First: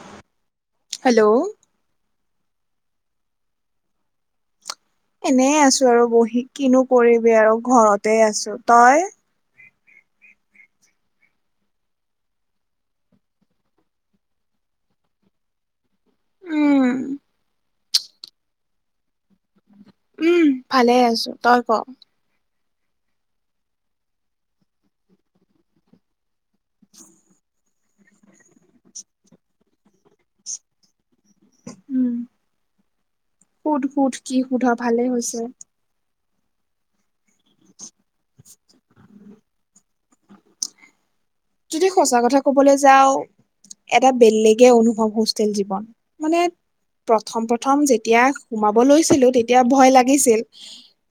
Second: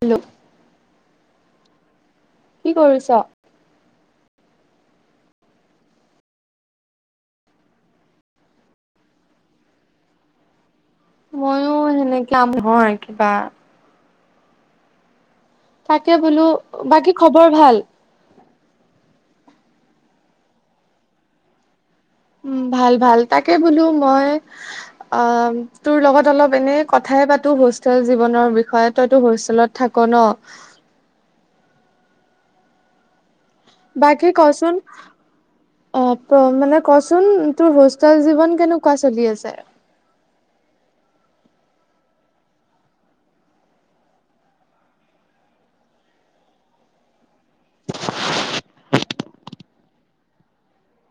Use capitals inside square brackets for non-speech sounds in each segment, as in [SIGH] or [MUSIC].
ক্লো [INAUDIBLE] hello. কি কৰিছ? এনেই আছো আৰু বহি, কিনো কৰিবি আৰু ঘৰতে আছোঁ। তই? মইয়ো সেনেকে হয় কিবা। তাকে বোলো, উম বাকী খবৰ ভাল? উম ভালে আছো। তই ক? উ' ভাল, ভাল। তাকে বোলো মই অ' তোৰ লগত অলপ মানে কথাই পাতো হোষ্টেল জীৱনৰ বিষয়ে। তইতো হোষ্টেলত থাক ন'? উম, সুধ, সুধ বাকী কি সুধ কচোন ভালে হৈছে। অ' মানে ক'চোন তোৰ হোষ্টেল জীৱন কেনেকুৱা চলি আছে? যদি সঁচা কথা ক'বলৈ যাওঁ। এটা বেলেগে অনুভৱ হোষ্টেল জীৱন মানে। প্ৰথম প্ৰথম যেতিয়া সোমাব লৈছিলো তেতিয়া ভয় লাগিছিল।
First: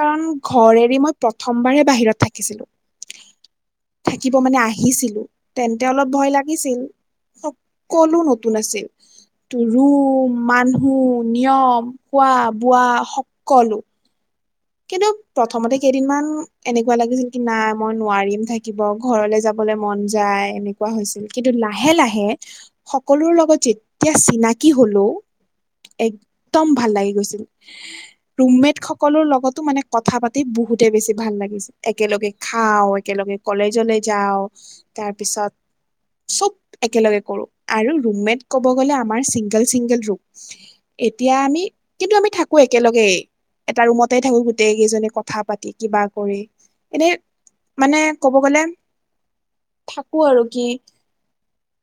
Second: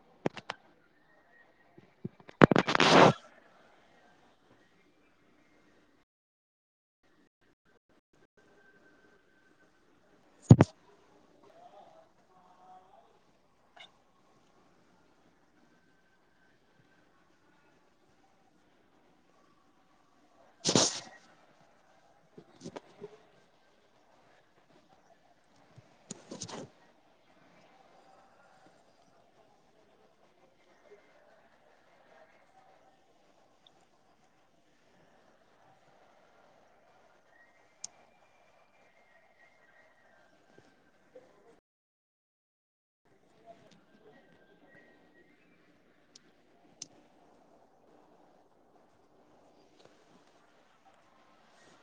কাৰণ ঘৰ এৰি মই প্ৰথমবাৰহে বাহিৰত থাকিছিলোঁ। থাকিব মানে আহিছিল। তেন্তে অলপ ভয় লাগিছিল সকলো নতুন আছিল। ত' ৰুম মানুহ নিয়ম খোৱা -বোৱা সকলো। কিন্তু প্ৰথমতে কেইদিনমান এনেকুৱা লাগিছিল কি নাই মই নোৱাৰিম থাকিব। ঘৰলৈ যাবলৈ মন যায় এনেকুৱা হৈছিল কিন্তু লাহে লাহে। সকলোৰে লগত যেতিয়া চিনাকি হলেওঁ। একদম ভাল লাগি গৈছিল ৰুমমেট সকলৰ লগত ত' মানে কথা পাতি বহুতে বেছি ভাল লাগিছে একেলগে খাও একেলগে কলেজলে যাওঁ। তাৰ পিছত চব একেলগে কৰো আৰু ৰুম মেট ক'ব গ'লে আমাৰ চিংগল চিংগল ৰুম এতিয়া আমি কিন্তু আমি থাকো একেলগে এটা ৰুমতে থাকো গ গোটে কেইজনে কথা পাতি কিবা কৰি এনেই মানে কব গ'লে। থাকো আৰু কি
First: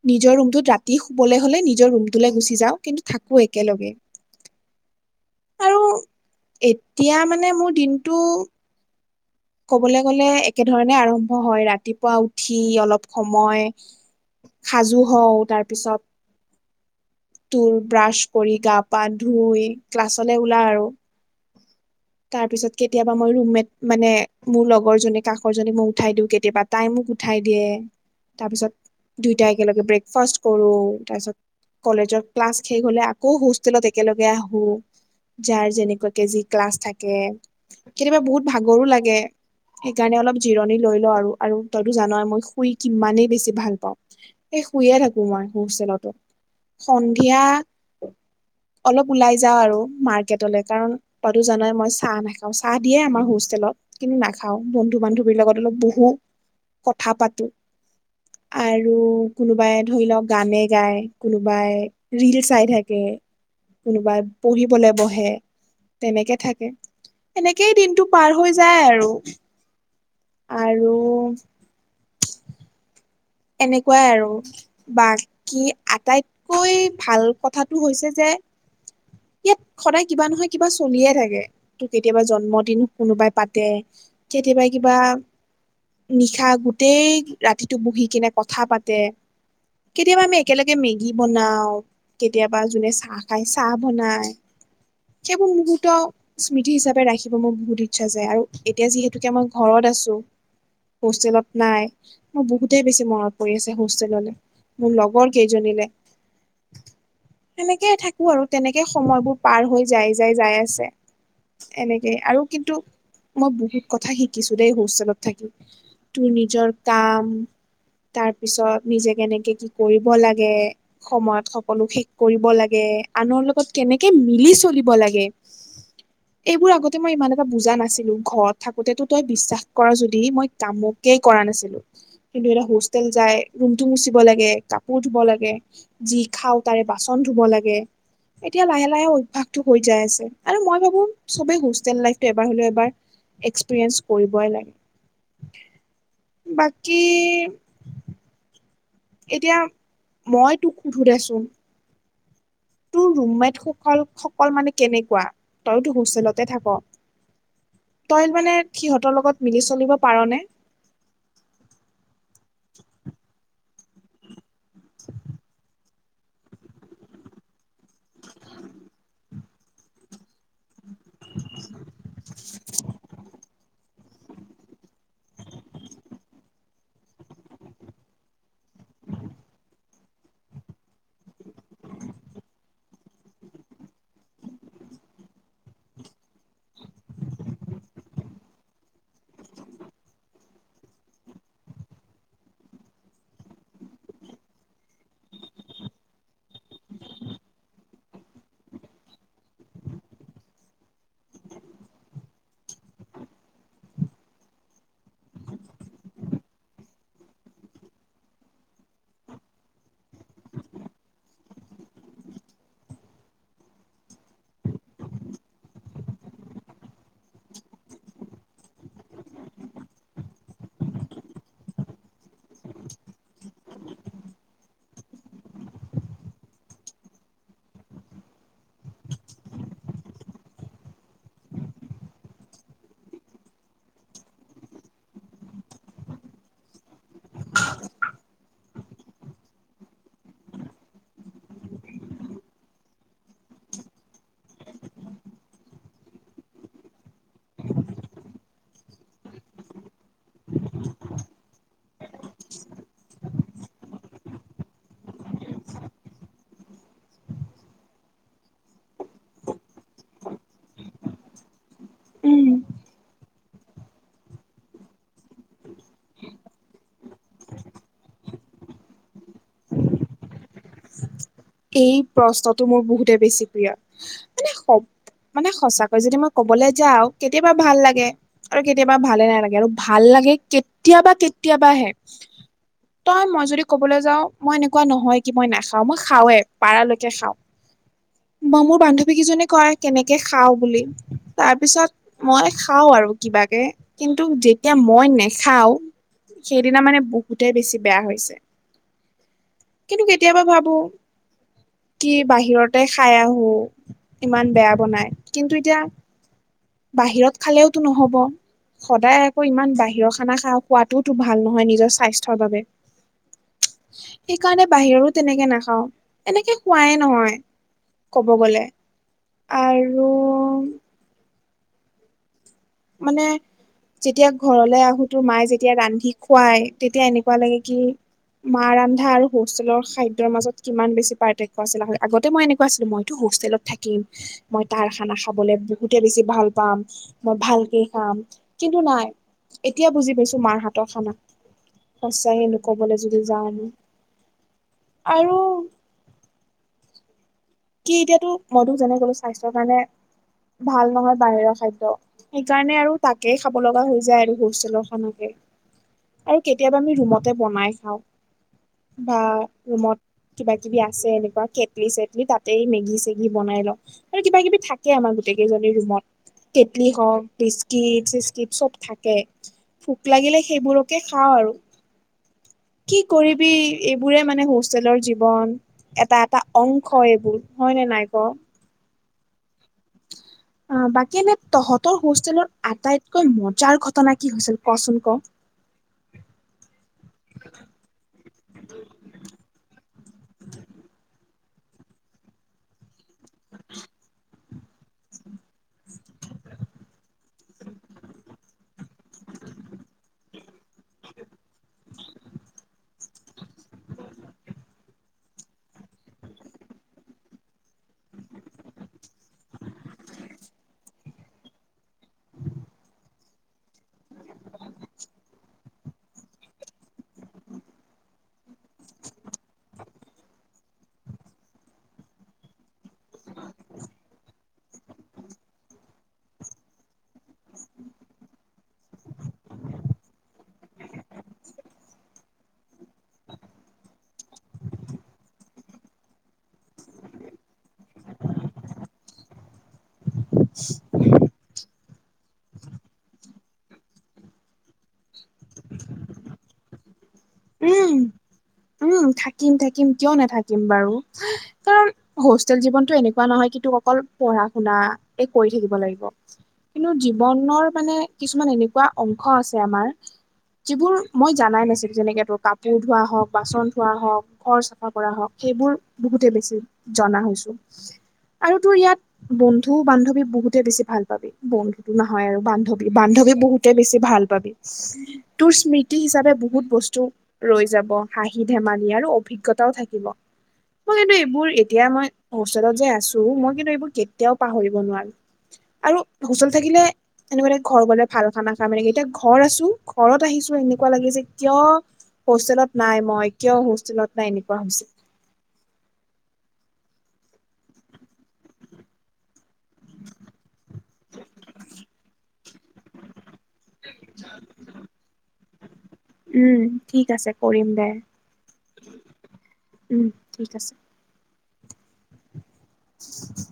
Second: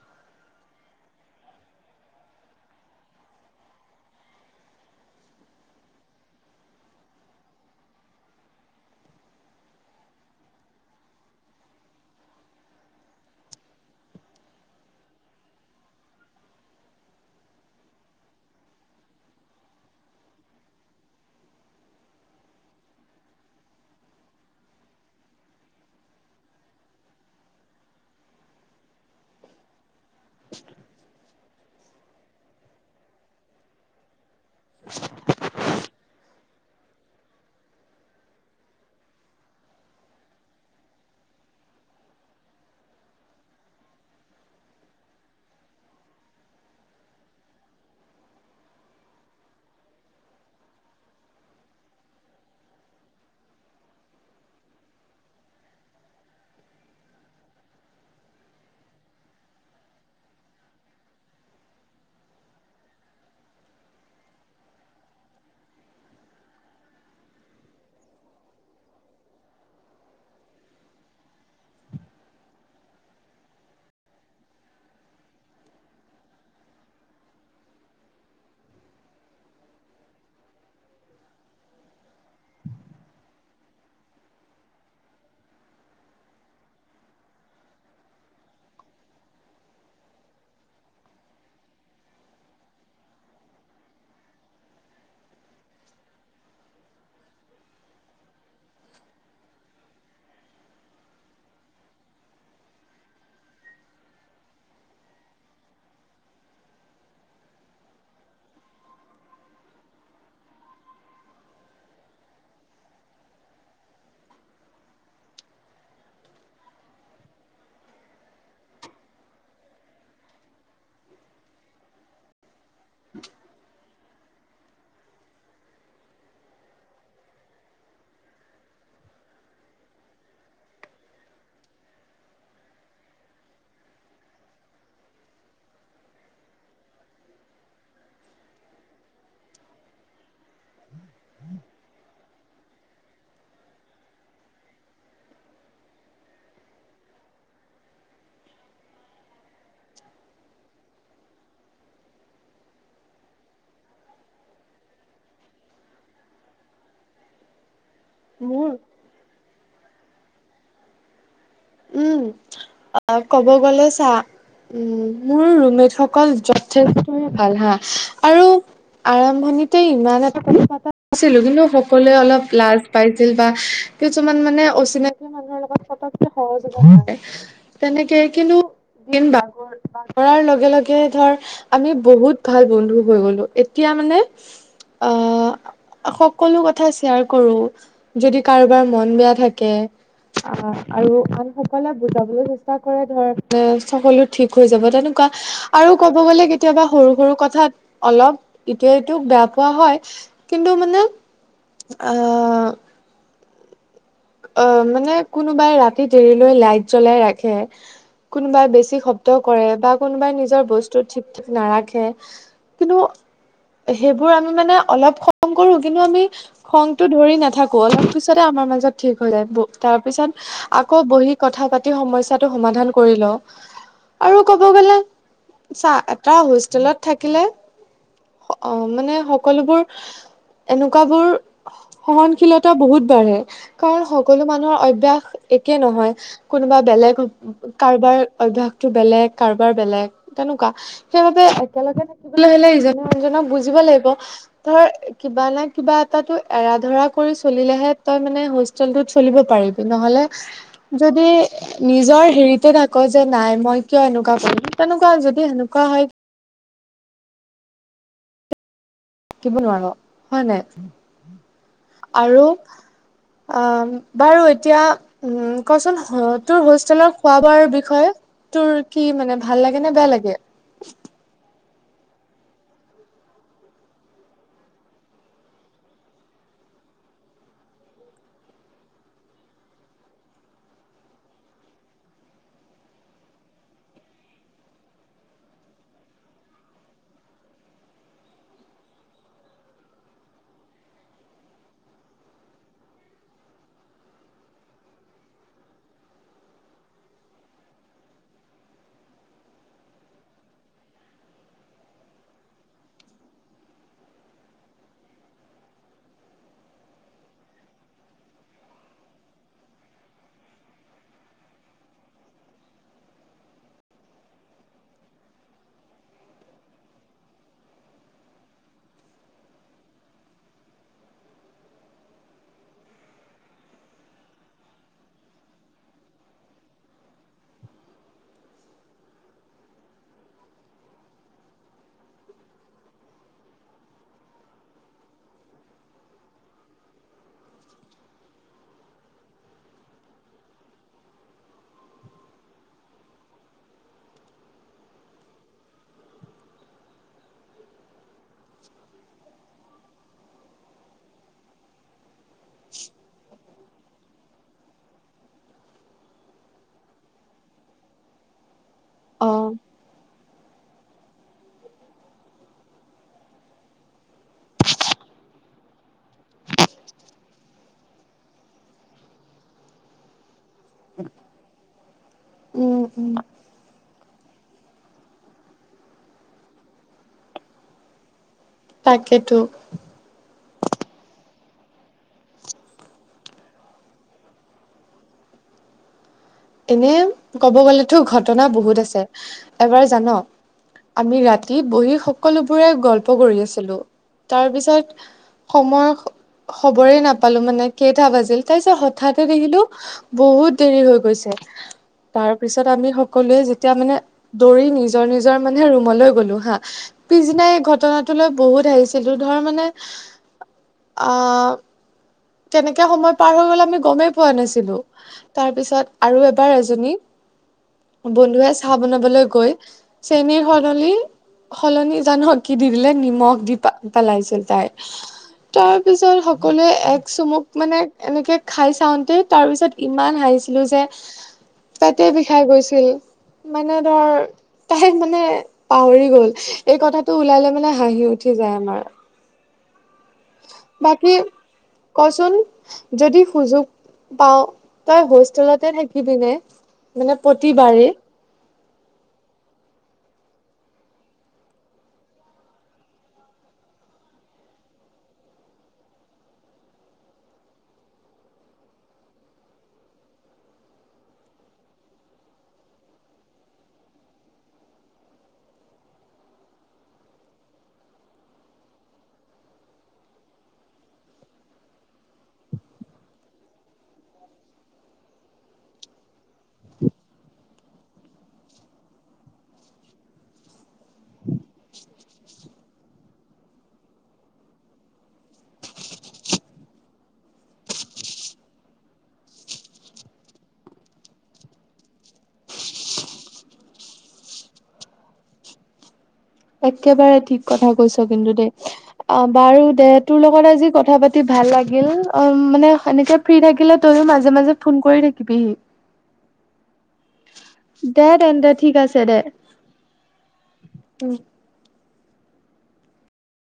নিজৰ ৰুমটোত ৰাতি শুবলৈ হলে নিজৰ ৰুমটোলৈ গুচি যাওঁ কিন্তু থাকো একেলগে [INAUDIBLE] আৰু এতিয়া মানে মোৰ দিনটো- ক'বলে গ'লে একেধৰণে আৰম্ভ হয় ৰাতিপুৱা উঠি অলপ সময়- সাজু হওঁ, তাৰ পিছত- তোৰ ব্ৰাছ কৰি গা পা ধুই ক্লাছলে ওলাও আৰু। তাৰ পিছত কেতিয়াবা মোৰ ৰুমমেট মানে- মোৰ লগৰ জনিক কাষৰজনিক মই উঠাই দিওঁ কেতিয়াবা, তাই মোক উঠাই দিয়ে। তাৰপিছত দুইটাই একেলগে ব্ৰেক- ফাষ্ট কৰো তাৰ পিছত কলেজত ক্লাছ শেষ হলে আকৌ হোষ্টেলত একেলগে আহ- হো যাৰ যেনেকুৱা কে যি ক্লাছ থাকে কেতিয়াবা বহুত ভাগৰো লাগে। সেইকাৰণে অলপ জিৰণি লৈ লও আৰু আৰু তইতো জানৈ মই শুই কিমানেই বেছি ভাল পাওঁ। সেই শুইয়ে থাকো মই বিছনাতে। সন্ধিয়া- অলপ ওলাই যাওঁ আৰু মাৰ্কেটলে কাৰণ- তইটো জানই মই চাহ নাখাওঁ, চাহ দিয়ে আমাৰ হোষ্টেলত। কিন্তু নাখাওঁ, বন্ধু বান্ধৱীৰ লগত অলপ বহু কথা পাতো। আৰু কোনোবাই ধৰি লোৱা গানে গায়, কোনোবাই- ৰীল চাই থাকে। কোনোবাই পঢ়িবলে বহে তেনেকে থাকে। এনেকেই দিনটো পাৰ হৈ যায় আৰু। আৰু- এনেকুৱাই আৰু। বাকী আটাইতকৈ ভাল কথাটো হৈছে যে- ইয়াত সদায় কিবা নহয় কিবা চলিয়ে থাকে। তো কেতিয়াবা জন্মদিন কোনোবাই পাতে, কেতিয়াবা কিবা- নিশা গোটেই ৰাতিটো বহি কিনে কথা পাতে, - কেতিয়াবা আমি একেলগে মেগী বনাও, - কেতিয়াবা যোনে চাহ খায় চাহ বনাই। সেইবোৰ মুহূুৰ্ত- স্মৃতি হিচাপে ৰাখিব মোৰ বহুত ইচ্ছা যায়, আৰু এতিয়া যিহেতুকে মই ঘৰত আছো- হোষ্টেলত নাই, মই বহুত- বহুতেই বেছি মনত পৰি আছে হোষ্টেললে মোৰ লগৰ কেইজনীলে। সেনেকেই থাকো আৰু তেনেকে সময়বোৰ পাৰ হৈ যাই যাই যাই আছে। এনেকেই আৰু কিন্তু, মই বহুত কথা শিকিছো দেই হোষ্টেলত থাকি। তোৰ নিজৰ কাম- তাৰ পিছত নিজে কেনেকে কি কৰিব লাগে? সময়ত সকলো শেষ কৰিব লাগ- গে। আনৰ লগত কেনেকে মিলি চলিব লাগে। [INAUDIBLE] এইবোৰ আগতে মই ইমান এটা বুজা নাছিলো, ঘৰত থাকোতেতো তই বিশ্বাস কৰা যদি মই কামক- কেই কৰা নাছিলো, কিন্তু এতিয়া হোষ্টেল যাই ৰুমটো মুচিব লাগে কাপোৰ ধুব লাগে। যি খাওঁ তাৰে বাচন ধুব লাগে। এতিয়া লাহে লাহে অভ্যাসটো হৈ যাই আছে, আৰু মই ভাবো চবেই হোষ্টেল লাইফটো এবাৰ হলেও এবাৰ- এক্সপেৰিয়েঞ্চ কৰিবই লাগে, বাকী- কি- এতিয়া মই তোক সোধোদেচোন- তোৰ ৰুমমেট সকল সকল মানে কেনেকুৱা? তয়তো হোষ্টেলতে থাক। তই মানে মোৰ সিহঁতৰ লগত মিলি চলিব পাৰ নে? উম' ক'ব গলে চা, উম' মোৰ ৰুমমেট সক- কল যথেষ্টে ভাল হাঁ, আৰু আৰম্ভণিতে ইমান এটা কথা পাতা- আছিল কিন্তু সকলোৱে অলপ লাজ পাইছিল বা কিছুমান মানে অচিনাকি মানু্হ [UNINTELLIGIBLE] সহজ [UNINTELLIGIBLE] তেনেকে কিনো দিন বাগৰ বাগৰাৰ লগে লগে ধৰ আমি বহুত ভাল বন্ধু হৈ গ'লো এতিয়া মানে অ'। সকলো কথা শ্বেয়াৰ কৰো, যদি কাৰোবাৰ মন বেয়া থাকে অ' আৰু আনসকলক বুজাবলৈ চেষ্টা কৰে ধৰনে সকলো ঠিক হৈ যাব তেনেকুৱা আৰু ক'ব গ'লে কেতিয়াবা সৰু-সৰু কথাত অলপ ইটোৱে সিটোক বেয়া পোৱা হয়। কিন্তু মানে আ আ মানে কোনোবাই ৰাতি দেৰিলৈ লাইট জ্বলাই ৰাখে। কোনোবাই বেছি শব্দ কৰে বা কোনোবাই নিজৰ বস্তু ঠিক-ঠিক নাৰাখে। কিন্তু সেইবোৰ আমি মানে অলপ খং কৰো কিন্তু আমি খংটো ধৰি নাথাকো, অলপ পিছতে আমাৰ মাজত ঠিক হৈ যায়। তাৰপিছত আকৌ বহি কথা পাতি সমস্যাটো সমাধান কৰি লওঁ। আৰু ক'ব গ'লে চা- এটা হোষ্টেলত থাকিলে অ' মানে সকলোবোৰ এনেকুৱাবোৰ সহনশীলতা বহুত বাঢ়ে। কাৰণ সকলো মানুহৰ অভ্যাস একে নহয়, কোনোবা বেলেগ কাৰোবাৰ অভ্যাসটো বেলেগ, কাৰোবাৰ বেলেগ তেনোকা। সেহতে একেলগে থাকিবলৈ হ'লে ইজনে আনজনক বুজিব লাগিব। ধৰ, কিবা নে কিবা এটাটো এৰা ধৰা কৰি চলিলেহে তই মানে হোচ চলটোত চলিব পাৰিবি, নহ'লে যদি নিজৰ হেৰিতে তাক' যে নাই মই কিয় এনেকুৱা কৰিম, তেনেকুৱা যদি সেনেকুৱা হয় থাকিব নোৱাৰ। হয় নাই? আৰু উম আম, বাৰু এতিয়া উ, কচোন তোৰ হোষ্টেলৰ খোৱা-বোৱাৰ বিষয়ে? তোৰ কি মানে ভাল লাগে নে বেয়া লাগে? এই প্ৰশ্নটো মোৰ বহুতে বেছি প্ৰিয় মানে শৱ মানে সঁচাকৈ যদি মই ক'বলৈ যাওঁ, কেতিয়াবা ভাল লাগে। আৰু কেতিয়াবা ভালে নালাগে, আৰু ভাল লাগে কেতিয়াবা কেতিয়াবাহে। তই মই যদি ক'বলৈ যাওঁ, মই এনেকুৱা নহয় কি মই নাখাওঁ মই খাওএ। পাৰালৈকে খাওঁ। বা মোৰ বান্ধৱী কেইজনী কয় কেনেকে খাওঁ বুলি তাৰ পিছত মই খাওঁ আৰু কিবাকে, কিন্তু যেতিয়া মই নেখাওঁ সেইদিনা মানে বহুতে বেছি বেয়া হৈছে, কিন্তু কেতিয়াবা ভাবো কি বাহিৰতে খাই আহোঁ, ইমান বেয়া বনাই। কিন্তু এতিয়া বাহিৰত খালেওতো নহ'ব। সদায় আকৌ ইমান বাহিৰৰ খানা খা-খোৱাটোতো ভাল নহয় নিজৰ স্বাস্থ্যৰ বাবে। সেইকাৰণে বাহিৰৰো তেনেকে নাখাওঁ, এনেকে খোৱায়ে নহয়। ক'ব গ'লে আৰু মানে যেতিয়া ঘৰলে আহোঁ তোৰ মায়ে যেতিয়া ৰান্ধি খুৱাই, তেতিয়া এনেকুৱা লাগে কি মা ৰন্ধা আৰু হোষ্টেলৰ খাদ্যৰ মাজত কিমান বেছি পাৰ্থক্য আছিলে। আগতে মই এনেকুৱা আছিলোঁ মইতো হোষ্টেলত থাকিম। মই তাৰ খানা খাবলে বহুতে বেছি ভাল পাম। মই ভাল কি খাম কিন্তু নাই, এতিয়া বুজি পাইছোঁ মাৰ হাতৰ খানা। সঁচাকে ক'বলৈ যদি যাওঁ আমি আৰু কি এতিয়াতো, মই তোৰ যেনে গ'লো স্বাস্থ্যৰ কাৰণে ভাল নহয় বাহিৰৰ খাদ্য। সেইকাৰণে আৰু তাকে খাব লগা হৈ যায় আৰু হোষ্টেলৰ খানাকে। আৰু কেতিয়াবা আমি ৰুমতে বনাই খাওঁ। বা অ'। ৰুমত কিবা কিবি আছে এনেকুৱা কেটলি-চেটলি তাত তাতে মেগি-চেগি বনাই লওঁ আৰু কিবা কিবি থাকে আমাৰ গোটেই কেইজনীৰ ৰুমত। কেটলি হওঁক বিস্কিট-চিস্কিট চব থাকে, ভোক লাগিলে সেইবোৰক কে খাওঁ আৰু। উম, কি উম, কৰিবি এইবোৰে মানে হোষ্টেলৰ জীৱন। এটা এটা অংশ এইবোৰ, হয়নে নাই ক? তাকেতো। [INAUDIBLE] অ বাকী এনে তহঁতৰ হোষ্টেলৰ আটাইতকৈ মজাৰ ঘটনা কি হৈছিল কচোন ক? এনে ক'ব গ'লেতো ঘটনা বহুত আছে, এবাৰ জানো আমি ৰাতি বহি সকলোবোৰে গল্প কৰি আছিলোঁ তাৰপিছত সময় খবৰে নাপালোঁ মানে কেইটা বাজিল তাৰ পিছত হঠাতে দেখিলোঁ বহুত দেৰি হৈ গৈছে। তাৰ পিছত আমি সকলোৱে যেতিয়া মানে দৌৰি নিজৰ নিজৰ মানে ৰুমলৈ গ'লো হা পিছদিনাই এই ঘটনাটো লৈ বহুত হাঁহিছিলো ধৰ মানে আহ কেনেকে সময় পাৰ হৈ গ'ল আমি গমেই পোৱা নাছিলো। তাৰ পিছত আৰু এবাৰ এজনী বন্ধুৱে চাহ বনাবলৈ গৈ চেনীৰ সলনি সলনি জানো কি দি দিলে নিমখ দি পেলাইছিল তাই। তাৰ পিছত সকলোৱে এক চুমোক মানে এনেকে খাই চাওঁতেই তাৰপিছত ইমান হাঁহিছিলো যে পেটে বিষাই গৈছিল মানে ধৰ তাই মানে পাহৰি গ'ল, এই কথাটো ওলালে মানে হাঁহি উঠি যায় আমাৰ। বাকী কচোন যদি সুযোগ পাওঁ, তই হোষ্টেলতে থাকিবিনে মানে প্ৰতিবাৰে? উম, উম থাকিম থাকিম কিয় নাথাকিম বাৰু। কাৰণ হোষ্টেল জীৱনটো এনেকুৱা নহয় কি তোৰ অকল পঢ়া শুনা এই কৰি থাকিব লাগিব। কিন্তু জীৱনৰ মানে কিছুমান এনেকুৱা অংশ আছে আমাৰ যিবোৰ মই জানাই নাছিলোঁ যেনেকে ত কাপোৰ ধোৱা হওঁক, বাচন ধোৱা হওঁক, ঘৰ চাফা কৰা হওঁক, সেইবোৰ বহুতেই বেছি জনা হৈছোঁ আৰু তোৰ ইয়াত বন্ধু বান্ধৱী বহুতে বেছি ভাল পাবি। বন্ধুতো নহয় আৰু বান্ধৱী বান্ধৱী বহুতে বেছি ভাল পাবি। তোৰ স্মৃতি হিচাপে বহুত বস্তু ৰৈ যাব হাঁহি ধেমালি আৰু অভিজ্ঞতাও থাকিব। মই কিন্তু এইবোৰ এতিয়া মই হোষ্টেলত যে আছোঁ মই কিন্তু এইবোৰ কেতিয়াও পাহৰিব নোৱাৰো। আৰু হোষ্টেলত থাকিলে এনেকুৱা লাগে ঘৰ গ'লে ভাল খানা খাম, এতিয়া ঘৰ আছোঁ ঘৰত আহিছোঁ এনেকুৱা লাগে যে কিয় হোষ্টেলত নাই মই কিয় হোষ্টেলত নাই এনেকুৱা হৈছে। একেবাৰে ঠিক কথা কৈছা কিন্তু দেই। অ বাৰু দে তোৰ লগত আজি কথা পাতি ভাল লাগিল অ মানে সেনেকে ফ্ৰী থাকিলে তইয়ও মাজে মাজে ফোন কৰি থাকিবিহি। উম, ঠিক আছে। দে, তেন্তে ঠিক আছে দে, উম ঠিক আছে। উম। উ